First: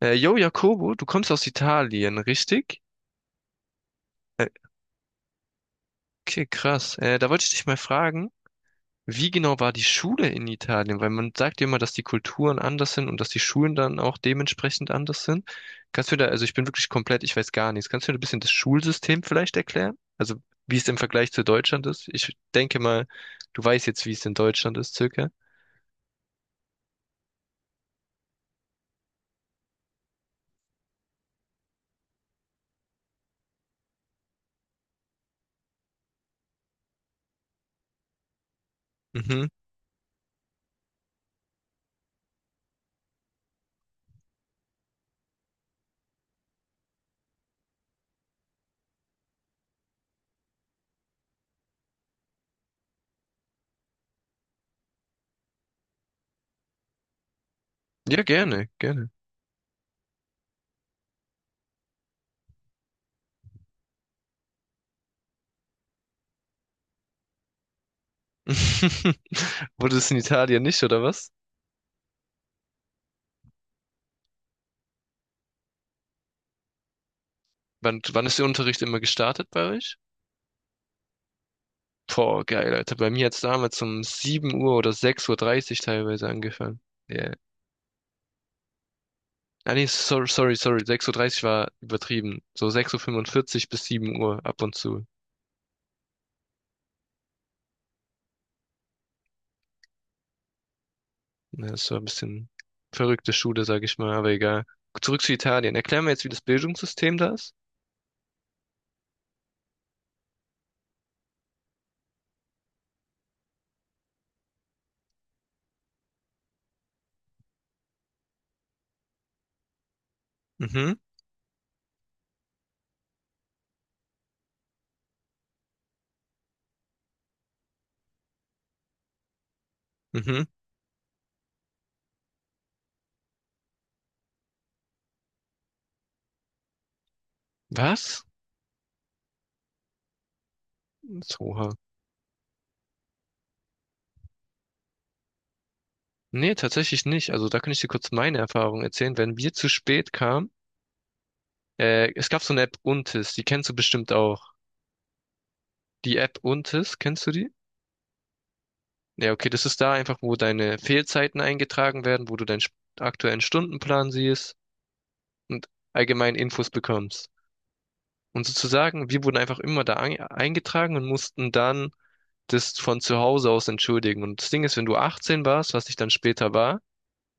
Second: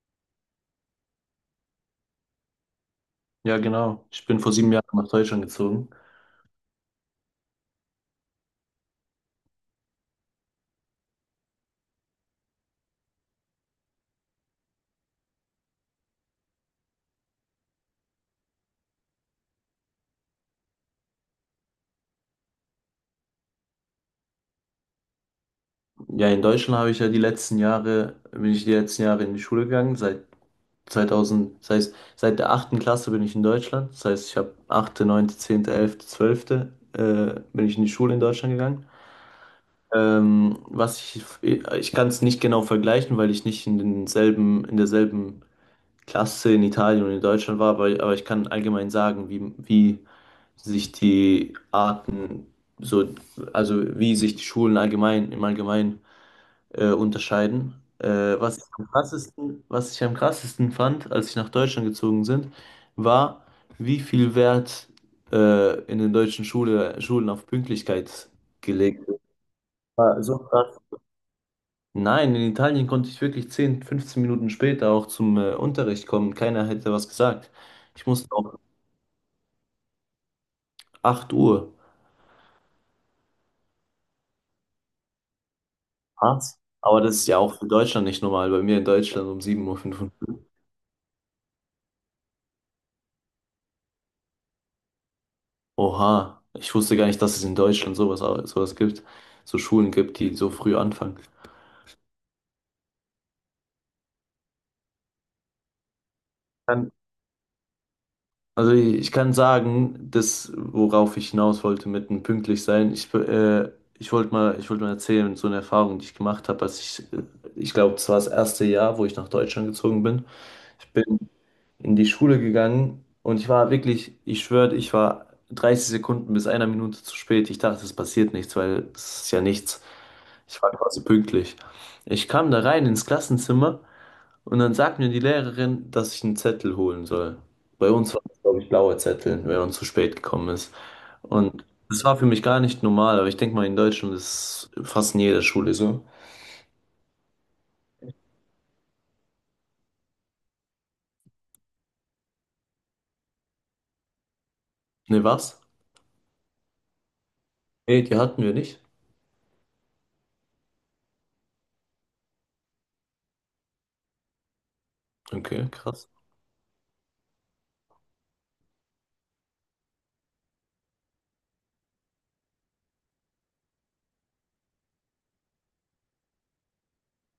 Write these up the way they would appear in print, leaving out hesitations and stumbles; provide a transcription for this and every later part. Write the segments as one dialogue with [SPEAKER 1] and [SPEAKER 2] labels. [SPEAKER 1] Yo, Jakobo, du kommst aus Italien, richtig?
[SPEAKER 2] Ja, genau. Ich bin
[SPEAKER 1] Äh,
[SPEAKER 2] vor 7 Jahren nach Deutschland gezogen.
[SPEAKER 1] okay, krass. Da wollte ich dich mal fragen, wie genau war die Schule in Italien? Weil man sagt ja immer, dass die Kulturen anders sind und dass die Schulen dann auch dementsprechend anders sind. Kannst du da, also ich bin wirklich komplett, ich weiß gar nichts. Kannst du mir ein bisschen das Schulsystem vielleicht erklären? Also wie es im Vergleich zu Deutschland ist? Ich denke mal, du weißt jetzt, wie es in Deutschland ist, circa.
[SPEAKER 2] Ja, in Deutschland habe ich ja die letzten Jahre, bin ich die letzten Jahre in die Schule gegangen. Seit 2000, das heißt, seit der achten Klasse bin ich in Deutschland. Das heißt, ich habe achte, neunte, 10., 11., 12., bin ich in die Schule in Deutschland gegangen.
[SPEAKER 1] Mhm.
[SPEAKER 2] Ich kann es nicht genau vergleichen, weil ich nicht in denselben, in derselben Klasse in Italien und in Deutschland war, aber ich kann allgemein sagen, wie sich die Arten, so, also wie sich die Schulen allgemein, im Allgemeinen unterscheiden.
[SPEAKER 1] Ja,
[SPEAKER 2] Was ich
[SPEAKER 1] gerne,
[SPEAKER 2] am
[SPEAKER 1] gerne.
[SPEAKER 2] krassesten, was ich am krassesten fand, als ich nach Deutschland gezogen sind, war, wie viel Wert in den deutschen Schule, Schulen auf Pünktlichkeit gelegt wird.
[SPEAKER 1] Wurde es in
[SPEAKER 2] War so
[SPEAKER 1] Italien
[SPEAKER 2] krass.
[SPEAKER 1] nicht, oder was?
[SPEAKER 2] Nein, in Italien konnte ich wirklich 10 15 Minuten später auch zum Unterricht kommen. Keiner hätte was gesagt.
[SPEAKER 1] Wann,
[SPEAKER 2] Ich
[SPEAKER 1] wann
[SPEAKER 2] musste
[SPEAKER 1] ist der
[SPEAKER 2] auch
[SPEAKER 1] Unterricht immer gestartet bei euch?
[SPEAKER 2] 8 Uhr.
[SPEAKER 1] Boah, geil, Alter. Bei mir hat's damals um 7 Uhr oder sechs Uhr dreißig teilweise
[SPEAKER 2] Was?
[SPEAKER 1] angefangen.
[SPEAKER 2] Aber das ist
[SPEAKER 1] Ja.
[SPEAKER 2] ja auch für Deutschland nicht normal. Bei mir in Deutschland um sieben
[SPEAKER 1] Ah,
[SPEAKER 2] Uhr.
[SPEAKER 1] nee, sorry,
[SPEAKER 2] fünfundfünfzig.
[SPEAKER 1] sorry, sorry. Sechs Uhr dreißig war übertrieben. So sechs Uhr fünfundvierzig bis 7 Uhr ab und zu.
[SPEAKER 2] Oha, ich wusste gar nicht, dass es in Deutschland sowas, sowas gibt, so Schulen gibt, die so früh anfangen.
[SPEAKER 1] Ja, das war ein bisschen verrückte Schule, sag ich mal, aber egal. Zurück zu Italien. Erklär mir jetzt, wie das
[SPEAKER 2] Dann-
[SPEAKER 1] Bildungssystem da ist.
[SPEAKER 2] Also ich kann sagen, das, worauf ich hinaus wollte mit dem pünktlich sein, ich wollte mal erzählen, so eine Erfahrung, die ich gemacht habe, ich glaube, das war das erste Jahr, wo ich nach Deutschland gezogen bin. Ich
[SPEAKER 1] Mhm,
[SPEAKER 2] bin in die Schule gegangen und ich war wirklich, ich schwöre, ich war 30 Sekunden bis einer Minute zu spät. Ich dachte, es passiert nichts, weil es ist ja nichts.
[SPEAKER 1] mhm.
[SPEAKER 2] Ich war quasi pünktlich. Ich kam da rein ins Klassenzimmer und dann sagt mir die Lehrerin, dass ich einen Zettel holen soll. Bei uns war
[SPEAKER 1] Was?
[SPEAKER 2] es, glaube ich, blauer Zettel, wenn man zu spät gekommen ist. Und
[SPEAKER 1] Oha.
[SPEAKER 2] das war für mich gar nicht normal, aber ich denke mal, in Deutschland ist es fast in jeder Schule so.
[SPEAKER 1] Nee, tatsächlich nicht. Also da kann ich dir kurz meine Erfahrung erzählen. Wenn wir zu spät kamen, es gab so eine App Untis, die kennst du bestimmt auch.
[SPEAKER 2] Ne, was?
[SPEAKER 1] Die App Untis, kennst du die?
[SPEAKER 2] Nee, die hatten wir nicht.
[SPEAKER 1] Ja, okay, das ist da einfach, wo deine Fehlzeiten eingetragen werden, wo du deinen st- aktuellen Stundenplan siehst und
[SPEAKER 2] Okay, krass.
[SPEAKER 1] allgemein Infos bekommst. Und sozusagen, wir wurden einfach immer da ein- eingetragen und mussten dann das von zu Hause aus entschuldigen. Und das Ding ist, wenn du 18 warst, was ich dann später war,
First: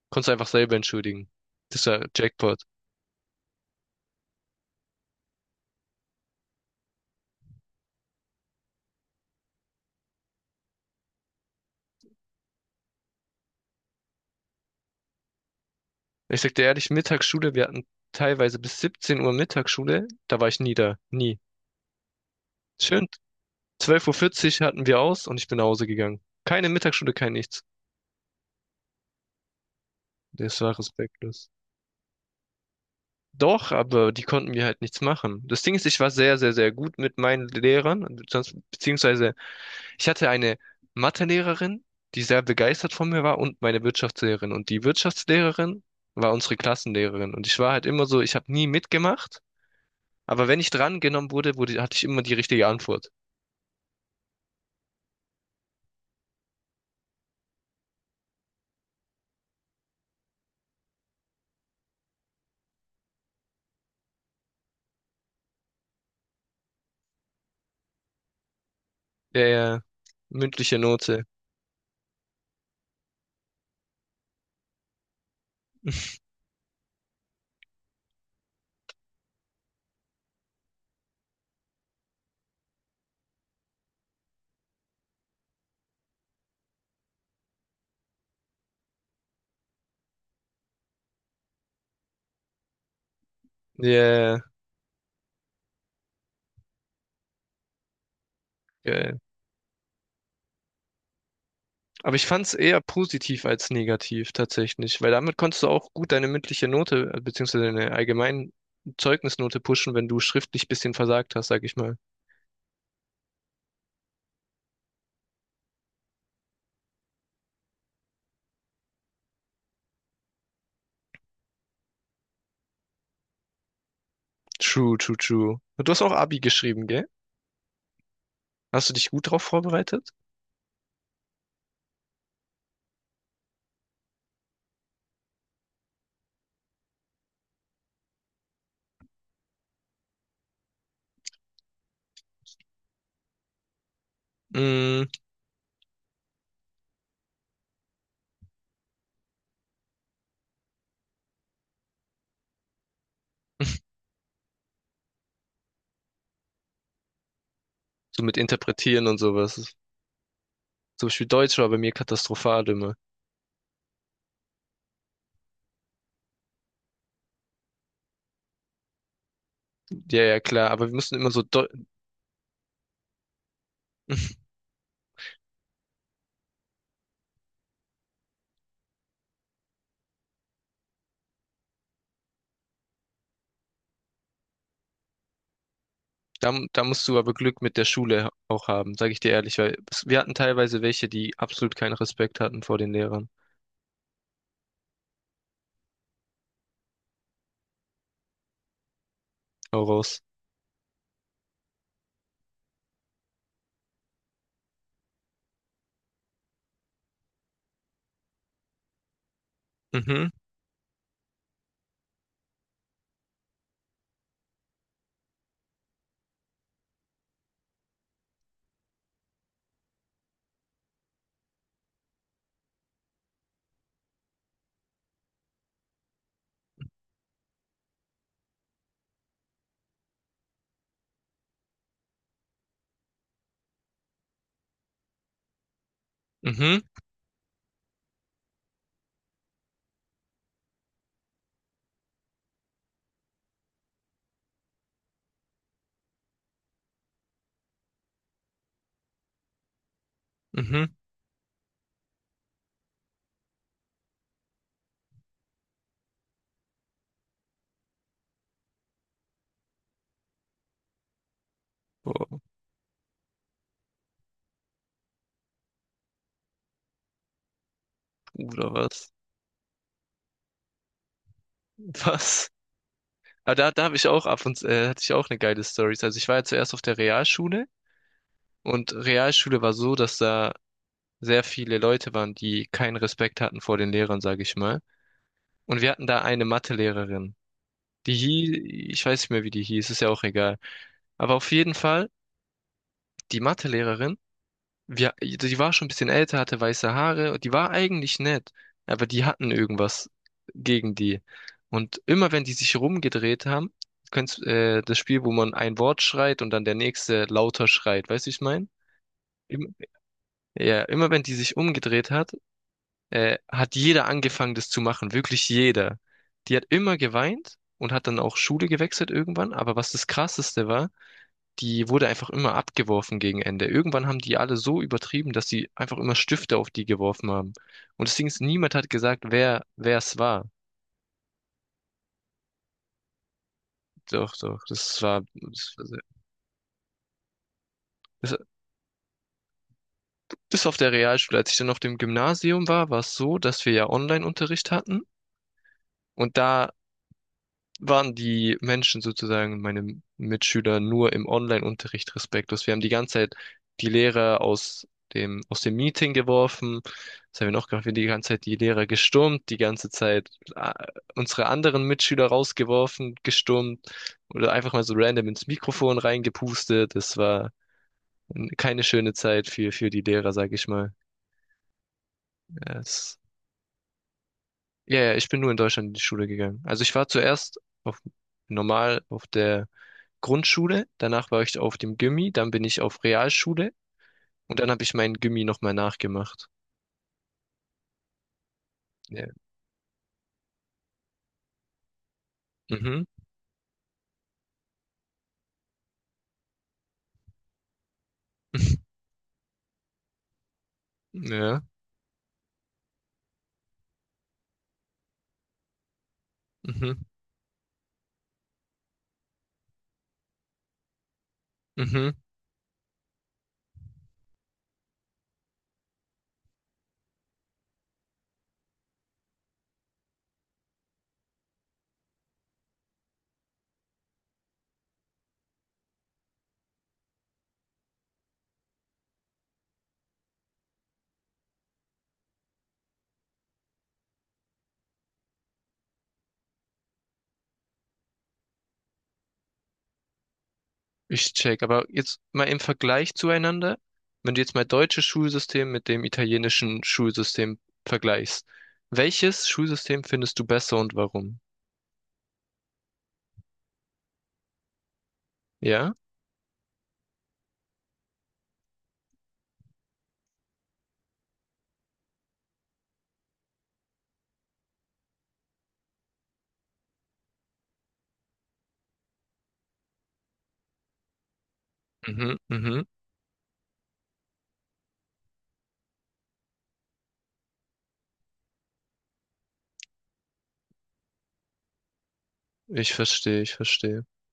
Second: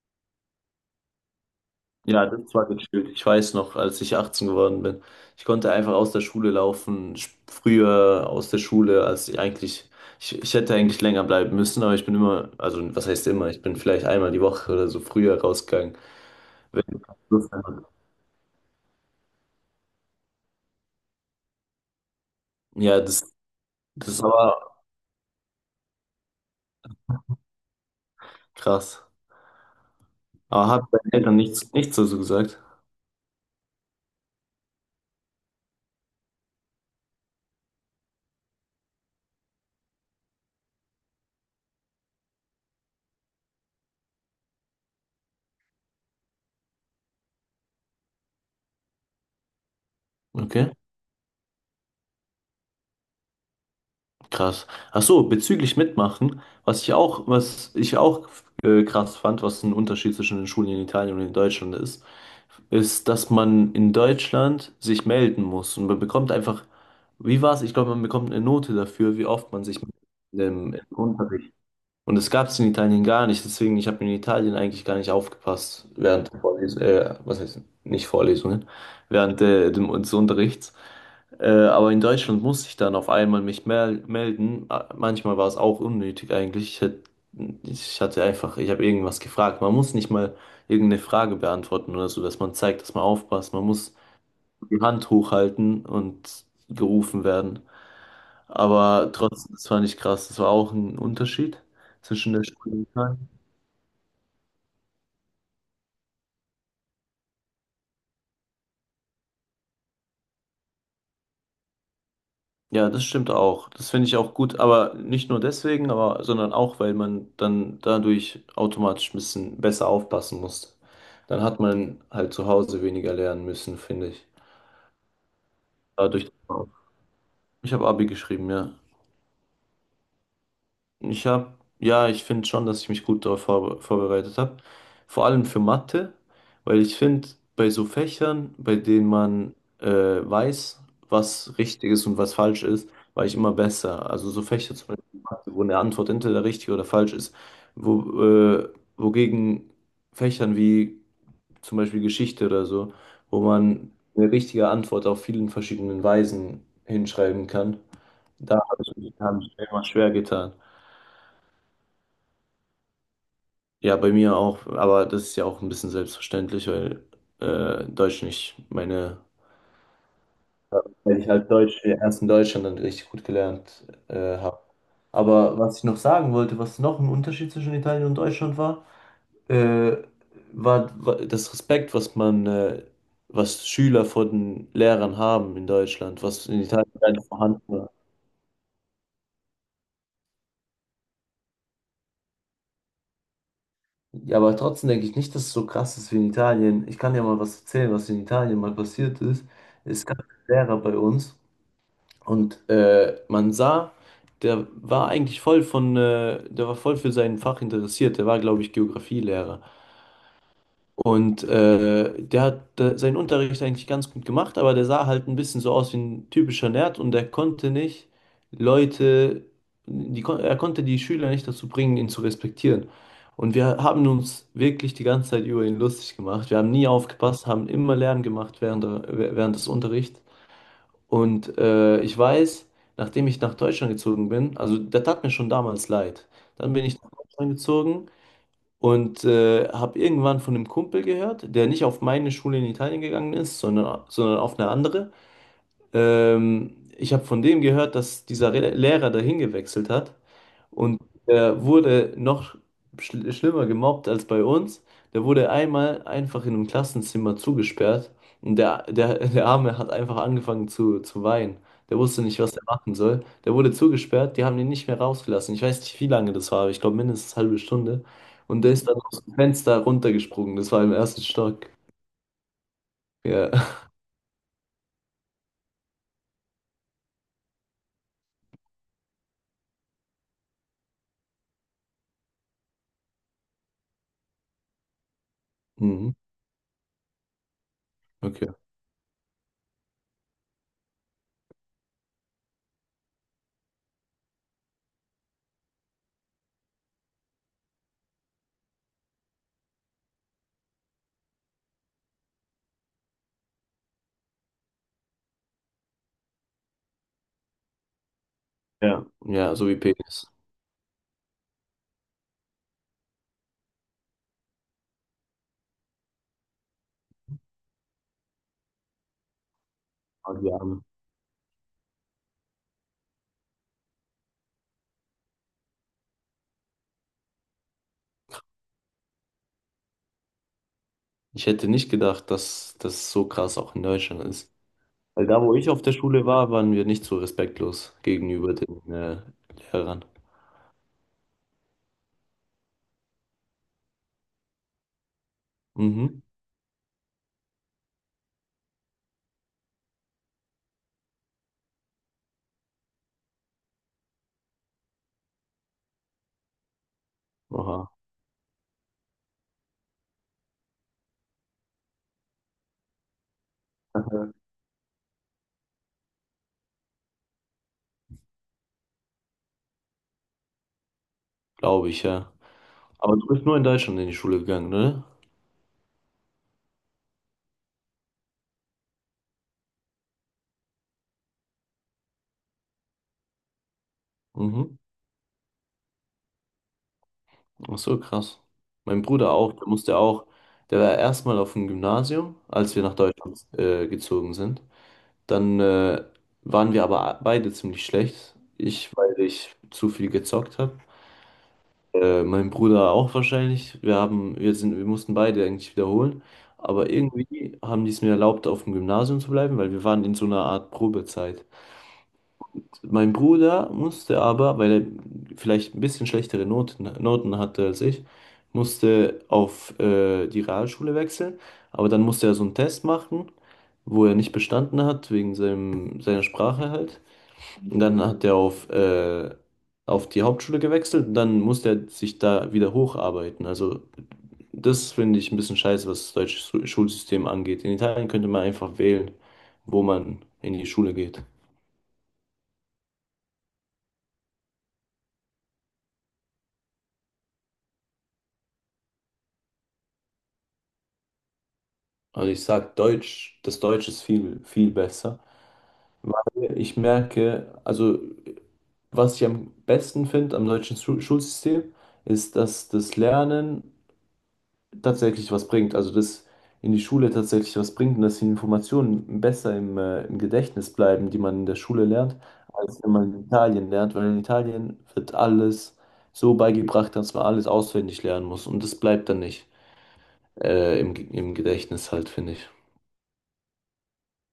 [SPEAKER 1] konntest du einfach selber entschuldigen. Das war
[SPEAKER 2] Ja, das
[SPEAKER 1] Jackpot.
[SPEAKER 2] war gechillt. Ich weiß noch, als ich 18 geworden bin. Ich konnte einfach aus der Schule laufen, früher aus der Schule, als ich eigentlich, ich hätte eigentlich länger bleiben müssen, aber ich bin immer, also was heißt immer, ich bin vielleicht einmal die Woche oder so früher rausgegangen,
[SPEAKER 1] Ich sag dir
[SPEAKER 2] wenn
[SPEAKER 1] ehrlich,
[SPEAKER 2] ich Lust
[SPEAKER 1] Mittagsschule, wir
[SPEAKER 2] hatte.
[SPEAKER 1] hatten teilweise bis 17 Uhr Mittagsschule, da war ich nie da. Nie.
[SPEAKER 2] Ja,
[SPEAKER 1] Schön,
[SPEAKER 2] das,
[SPEAKER 1] 12:40 Uhr
[SPEAKER 2] das
[SPEAKER 1] vierzig
[SPEAKER 2] war
[SPEAKER 1] hatten wir aus und ich bin nach Hause gegangen. Keine Mittagsschule, kein nichts.
[SPEAKER 2] krass.
[SPEAKER 1] Das
[SPEAKER 2] Aber
[SPEAKER 1] war
[SPEAKER 2] hat deinen Eltern
[SPEAKER 1] respektlos.
[SPEAKER 2] nichts, nichts dazu gesagt?
[SPEAKER 1] Doch, aber die konnten mir halt nichts machen. Das Ding ist, ich war sehr, sehr, sehr gut mit meinen Lehrern, sonst- beziehungsweise ich hatte eine Mathelehrerin, die sehr begeistert von mir war und meine Wirtschaftslehrerin. Und die Wirtschaftslehrerin war unsere Klassenlehrerin. Und ich war halt immer so, ich habe nie mitgemacht, aber wenn ich
[SPEAKER 2] Okay.
[SPEAKER 1] drangenommen wurde, hatte ich immer die richtige Antwort.
[SPEAKER 2] Krass. Ach so, bezüglich Mitmachen, was ich auch krass fand, was ein Unterschied zwischen den Schulen in Italien und in Deutschland ist, ist, dass man in Deutschland sich melden muss und man bekommt einfach, wie war's? Ich glaube, man bekommt eine Note dafür, wie
[SPEAKER 1] Ja,
[SPEAKER 2] oft man sich
[SPEAKER 1] ja,
[SPEAKER 2] im,
[SPEAKER 1] mündliche
[SPEAKER 2] im
[SPEAKER 1] Note.
[SPEAKER 2] Unterricht und das gab es in Italien gar nicht, deswegen ich habe in Italien eigentlich gar nicht aufgepasst während der Vorlesung, was heißt nicht Vorlesungen, während dem, des Unterrichts. Aber in Deutschland musste ich dann auf einmal mich melden. Manchmal war es auch unnötig eigentlich. Ich hatte einfach, ich habe irgendwas gefragt. Man muss nicht mal irgendeine Frage beantworten oder so, dass man zeigt, dass man aufpasst. Man muss
[SPEAKER 1] Ja,
[SPEAKER 2] die Hand hochhalten und gerufen werden.
[SPEAKER 1] ja,
[SPEAKER 2] Aber
[SPEAKER 1] ja.
[SPEAKER 2] trotzdem, das fand ich krass. Das war auch ein Unterschied
[SPEAKER 1] Aber ich
[SPEAKER 2] zwischen der
[SPEAKER 1] fand es eher
[SPEAKER 2] Schule.
[SPEAKER 1] positiv als negativ tatsächlich, weil damit konntest du auch gut deine mündliche Note, beziehungsweise deine allgemeine Zeugnisnote pushen, wenn du schriftlich bisschen versagt hast, sag ich mal.
[SPEAKER 2] Ja, das stimmt auch. Das finde ich auch gut, aber nicht nur deswegen, aber sondern auch, weil man dann dadurch automatisch ein bisschen besser aufpassen muss. Dann hat man halt zu Hause weniger lernen müssen, finde ich.
[SPEAKER 1] True, true, true. Und du hast auch
[SPEAKER 2] Dadurch,
[SPEAKER 1] Abi geschrieben, gell?
[SPEAKER 2] ich habe Abi geschrieben, ja.
[SPEAKER 1] Hast du dich gut drauf vorbereitet?
[SPEAKER 2] Ich habe, ja, ich finde schon, dass ich mich gut darauf vorbereitet habe. Vor allem für Mathe, weil ich finde, bei so Fächern, bei denen man weiß, was richtig ist und was falsch ist, war ich immer besser. Also so Fächer zum
[SPEAKER 1] Mm,
[SPEAKER 2] Beispiel, Mathe, wo eine Antwort entweder richtig oder falsch ist, wo, äh, wogegen Fächern wie zum Beispiel Geschichte oder so, wo man eine richtige Antwort auf vielen verschiedenen Weisen hinschreiben kann,
[SPEAKER 1] so mit
[SPEAKER 2] da habe
[SPEAKER 1] Interpretieren
[SPEAKER 2] ich,
[SPEAKER 1] und
[SPEAKER 2] hab ich mir
[SPEAKER 1] sowas.
[SPEAKER 2] immer schwer getan.
[SPEAKER 1] Zum Beispiel Deutsch war bei mir katastrophal immer.
[SPEAKER 2] Ja, bei mir auch, aber das ist ja auch ein bisschen selbstverständlich, weil Deutsch nicht meine,
[SPEAKER 1] Ja, ja, klar, aber wir mussten
[SPEAKER 2] weil ich
[SPEAKER 1] immer so
[SPEAKER 2] halt
[SPEAKER 1] Deu
[SPEAKER 2] Deutsch erst in Deutschland dann richtig gut gelernt habe. Aber was ich noch sagen wollte, was noch ein Unterschied zwischen Italien und Deutschland war, äh, war das Respekt, was man, was Schüler vor den Lehrern haben in Deutschland, was
[SPEAKER 1] Da,
[SPEAKER 2] in
[SPEAKER 1] da
[SPEAKER 2] Italien
[SPEAKER 1] musst
[SPEAKER 2] gar
[SPEAKER 1] du
[SPEAKER 2] nicht
[SPEAKER 1] aber
[SPEAKER 2] vorhanden
[SPEAKER 1] Glück mit der
[SPEAKER 2] war.
[SPEAKER 1] Schule auch haben, sage ich dir ehrlich, weil es- wir hatten teilweise welche, die absolut keinen Respekt hatten vor den Lehrern.
[SPEAKER 2] Ja, aber trotzdem denke ich nicht, dass es so krass ist wie in Italien. Ich kann ja mal was erzählen, was in Italien mal passiert ist.
[SPEAKER 1] Hau
[SPEAKER 2] Es gab
[SPEAKER 1] raus.
[SPEAKER 2] einen Lehrer bei uns. Und man sah, der war eigentlich der war voll für sein Fach interessiert. Der war, glaube ich, Geografielehrer.
[SPEAKER 1] Mhm,
[SPEAKER 2] Und der hat seinen Unterricht eigentlich ganz gut gemacht, aber der sah halt ein bisschen so aus wie ein typischer Nerd und der konnte nicht Leute, er konnte die Schüler nicht dazu bringen, ihn zu respektieren. Und wir haben uns wirklich die ganze Zeit über ihn lustig gemacht. Wir haben nie aufgepasst, haben immer Lärm gemacht während der, während des Unterrichts. Und ich weiß, nachdem ich nach Deutschland gezogen bin, also der tat mir schon damals leid. Dann
[SPEAKER 1] mhm,
[SPEAKER 2] bin ich nach Deutschland gezogen und habe irgendwann von einem Kumpel gehört, der nicht auf meine Schule in Italien gegangen ist, sondern auf eine andere. Ich habe von dem gehört, dass dieser Re Lehrer dahin gewechselt hat
[SPEAKER 1] mhm.
[SPEAKER 2] und der wurde noch schlimmer gemobbt als bei uns. Der wurde einmal einfach in einem Klassenzimmer zugesperrt und der Arme hat einfach angefangen zu weinen. Der wusste
[SPEAKER 1] Boah,
[SPEAKER 2] nicht, was er machen soll. Der wurde zugesperrt, die haben ihn nicht mehr rausgelassen. Ich weiß nicht, wie lange das war, aber ich glaube mindestens eine halbe Stunde. Und
[SPEAKER 1] Bruder,
[SPEAKER 2] der ist dann
[SPEAKER 1] was?
[SPEAKER 2] aus dem Fenster runtergesprungen. Das war im ersten Stock.
[SPEAKER 1] Was?
[SPEAKER 2] Ja.
[SPEAKER 1] Aber da habe ich auch ab und zu, hatte ich auch eine geile Story. Also ich war ja zuerst auf der Realschule und Realschule war so, dass da sehr viele Leute waren, die keinen Respekt hatten vor den Lehrern, sage ich mal. Und wir hatten
[SPEAKER 2] Mhm.
[SPEAKER 1] da eine Mathelehrerin. Die
[SPEAKER 2] Okay.
[SPEAKER 1] hieß, ich weiß nicht mehr, wie die hieß, ist ja auch egal. Aber auf jeden Fall, die Mathelehrerin wir, die war schon ein bisschen älter, hatte weiße Haare und die war eigentlich nett, aber die hatten irgendwas gegen die. Und immer wenn die sich rumgedreht haben, kennst das Spiel, wo man ein Wort schreit und dann der nächste lauter schreit, weißt du, wie ich meine?
[SPEAKER 2] Ja. Ja, so
[SPEAKER 1] Im-
[SPEAKER 2] wie Penis.
[SPEAKER 1] Ja, immer wenn die sich umgedreht hat, hat jeder angefangen, das zu machen, wirklich jeder. Die hat immer geweint und hat dann auch Schule gewechselt irgendwann, aber was das
[SPEAKER 2] Oh, die
[SPEAKER 1] Krasseste
[SPEAKER 2] Arme.
[SPEAKER 1] war, die wurde einfach immer abgeworfen gegen Ende. Irgendwann haben die alle so übertrieben, dass sie einfach immer Stifte auf die geworfen haben. Und deswegen ist niemand hat gesagt, wer es war.
[SPEAKER 2] Ich hätte nicht gedacht, dass das so krass auch in Deutschland
[SPEAKER 1] Doch,
[SPEAKER 2] ist.
[SPEAKER 1] doch,
[SPEAKER 2] Weil da, wo ich
[SPEAKER 1] das
[SPEAKER 2] auf
[SPEAKER 1] war
[SPEAKER 2] der
[SPEAKER 1] sehr-
[SPEAKER 2] Schule war, waren wir nicht so respektlos
[SPEAKER 1] das,
[SPEAKER 2] gegenüber den Lehrern.
[SPEAKER 1] bis auf der Realschule. Als ich dann auf dem Gymnasium war, war es so, dass wir ja Online-Unterricht hatten.
[SPEAKER 2] Mhm.
[SPEAKER 1] Und da waren die Menschen sozusagen, meine Mitschüler, nur im Online-Unterricht respektlos. Wir haben die ganze Zeit die Lehrer aus dem Meeting geworfen. Was haben wir noch gemacht?
[SPEAKER 2] Aha,
[SPEAKER 1] Wir haben die ganze Zeit die Lehrer gestürmt, die ganze Zeit äh, unsere anderen Mitschüler rausgeworfen, gestürmt oder einfach mal so random ins Mikrofon reingepustet. Es war keine schöne Zeit für die Lehrer, sage ich mal.
[SPEAKER 2] glaube ich, ja.
[SPEAKER 1] Ja,
[SPEAKER 2] Aber
[SPEAKER 1] Es,
[SPEAKER 2] du bist nur in Deutschland in die Schule gegangen,
[SPEAKER 1] ja,
[SPEAKER 2] ne?
[SPEAKER 1] ja, ich bin nur in Deutschland in die Schule gegangen. Also ich war zuerst auf normal auf der Grundschule, danach war ich auf dem Gymi, dann bin ich auf Realschule und dann
[SPEAKER 2] Mhm.
[SPEAKER 1] habe ich meinen Gymi nochmal nachgemacht.
[SPEAKER 2] Ach so, krass. Mein
[SPEAKER 1] Ja.
[SPEAKER 2] Bruder auch, der musste auch, der war erstmal auf dem Gymnasium, als wir nach
[SPEAKER 1] Mhm.
[SPEAKER 2] Deutschland gezogen sind. Dann waren wir aber beide ziemlich schlecht. Ich, weil ich zu viel gezockt habe.
[SPEAKER 1] Ja.
[SPEAKER 2] Mein Bruder auch wahrscheinlich. Wir haben, wir sind, wir mussten beide eigentlich wiederholen. Aber
[SPEAKER 1] Mhm.
[SPEAKER 2] irgendwie haben die es mir erlaubt, auf dem Gymnasium zu bleiben, weil wir waren in so einer Art Probezeit.
[SPEAKER 1] Mhm.
[SPEAKER 2] Mein Bruder musste aber, weil er vielleicht ein bisschen schlechtere Noten hatte als ich, musste auf die Realschule wechseln. Aber dann musste er so einen Test machen, wo er nicht bestanden hat, wegen seinem, seiner Sprache halt. Und dann hat er auf, auf die Hauptschule gewechselt und dann musste er sich da wieder hocharbeiten. Also das finde ich ein bisschen scheiße, was das deutsche Schulsystem angeht. In Italien könnte man einfach wählen, wo man in die Schule geht.
[SPEAKER 1] Ich check. Aber jetzt mal im Vergleich zueinander, wenn du jetzt mal deutsches Schulsystem mit dem italienischen Schulsystem vergleichst, welches Schulsystem findest du besser und warum?
[SPEAKER 2] Also ich sag Deutsch, das Deutsch ist viel, viel besser,
[SPEAKER 1] Ja?
[SPEAKER 2] weil ich merke, also was ich am besten finde am deutschen Schulsystem, ist, dass das Lernen tatsächlich was bringt. Also dass in die Schule tatsächlich was bringt und dass die Informationen besser im Gedächtnis bleiben, die man in der Schule lernt,
[SPEAKER 1] Mhm.
[SPEAKER 2] als
[SPEAKER 1] Mhm.
[SPEAKER 2] wenn man in Italien lernt, weil in Italien wird alles so beigebracht, dass man alles auswendig lernen muss und das bleibt dann nicht im Gedächtnis halt, finde ich.
[SPEAKER 1] Ich verstehe, ich verstehe.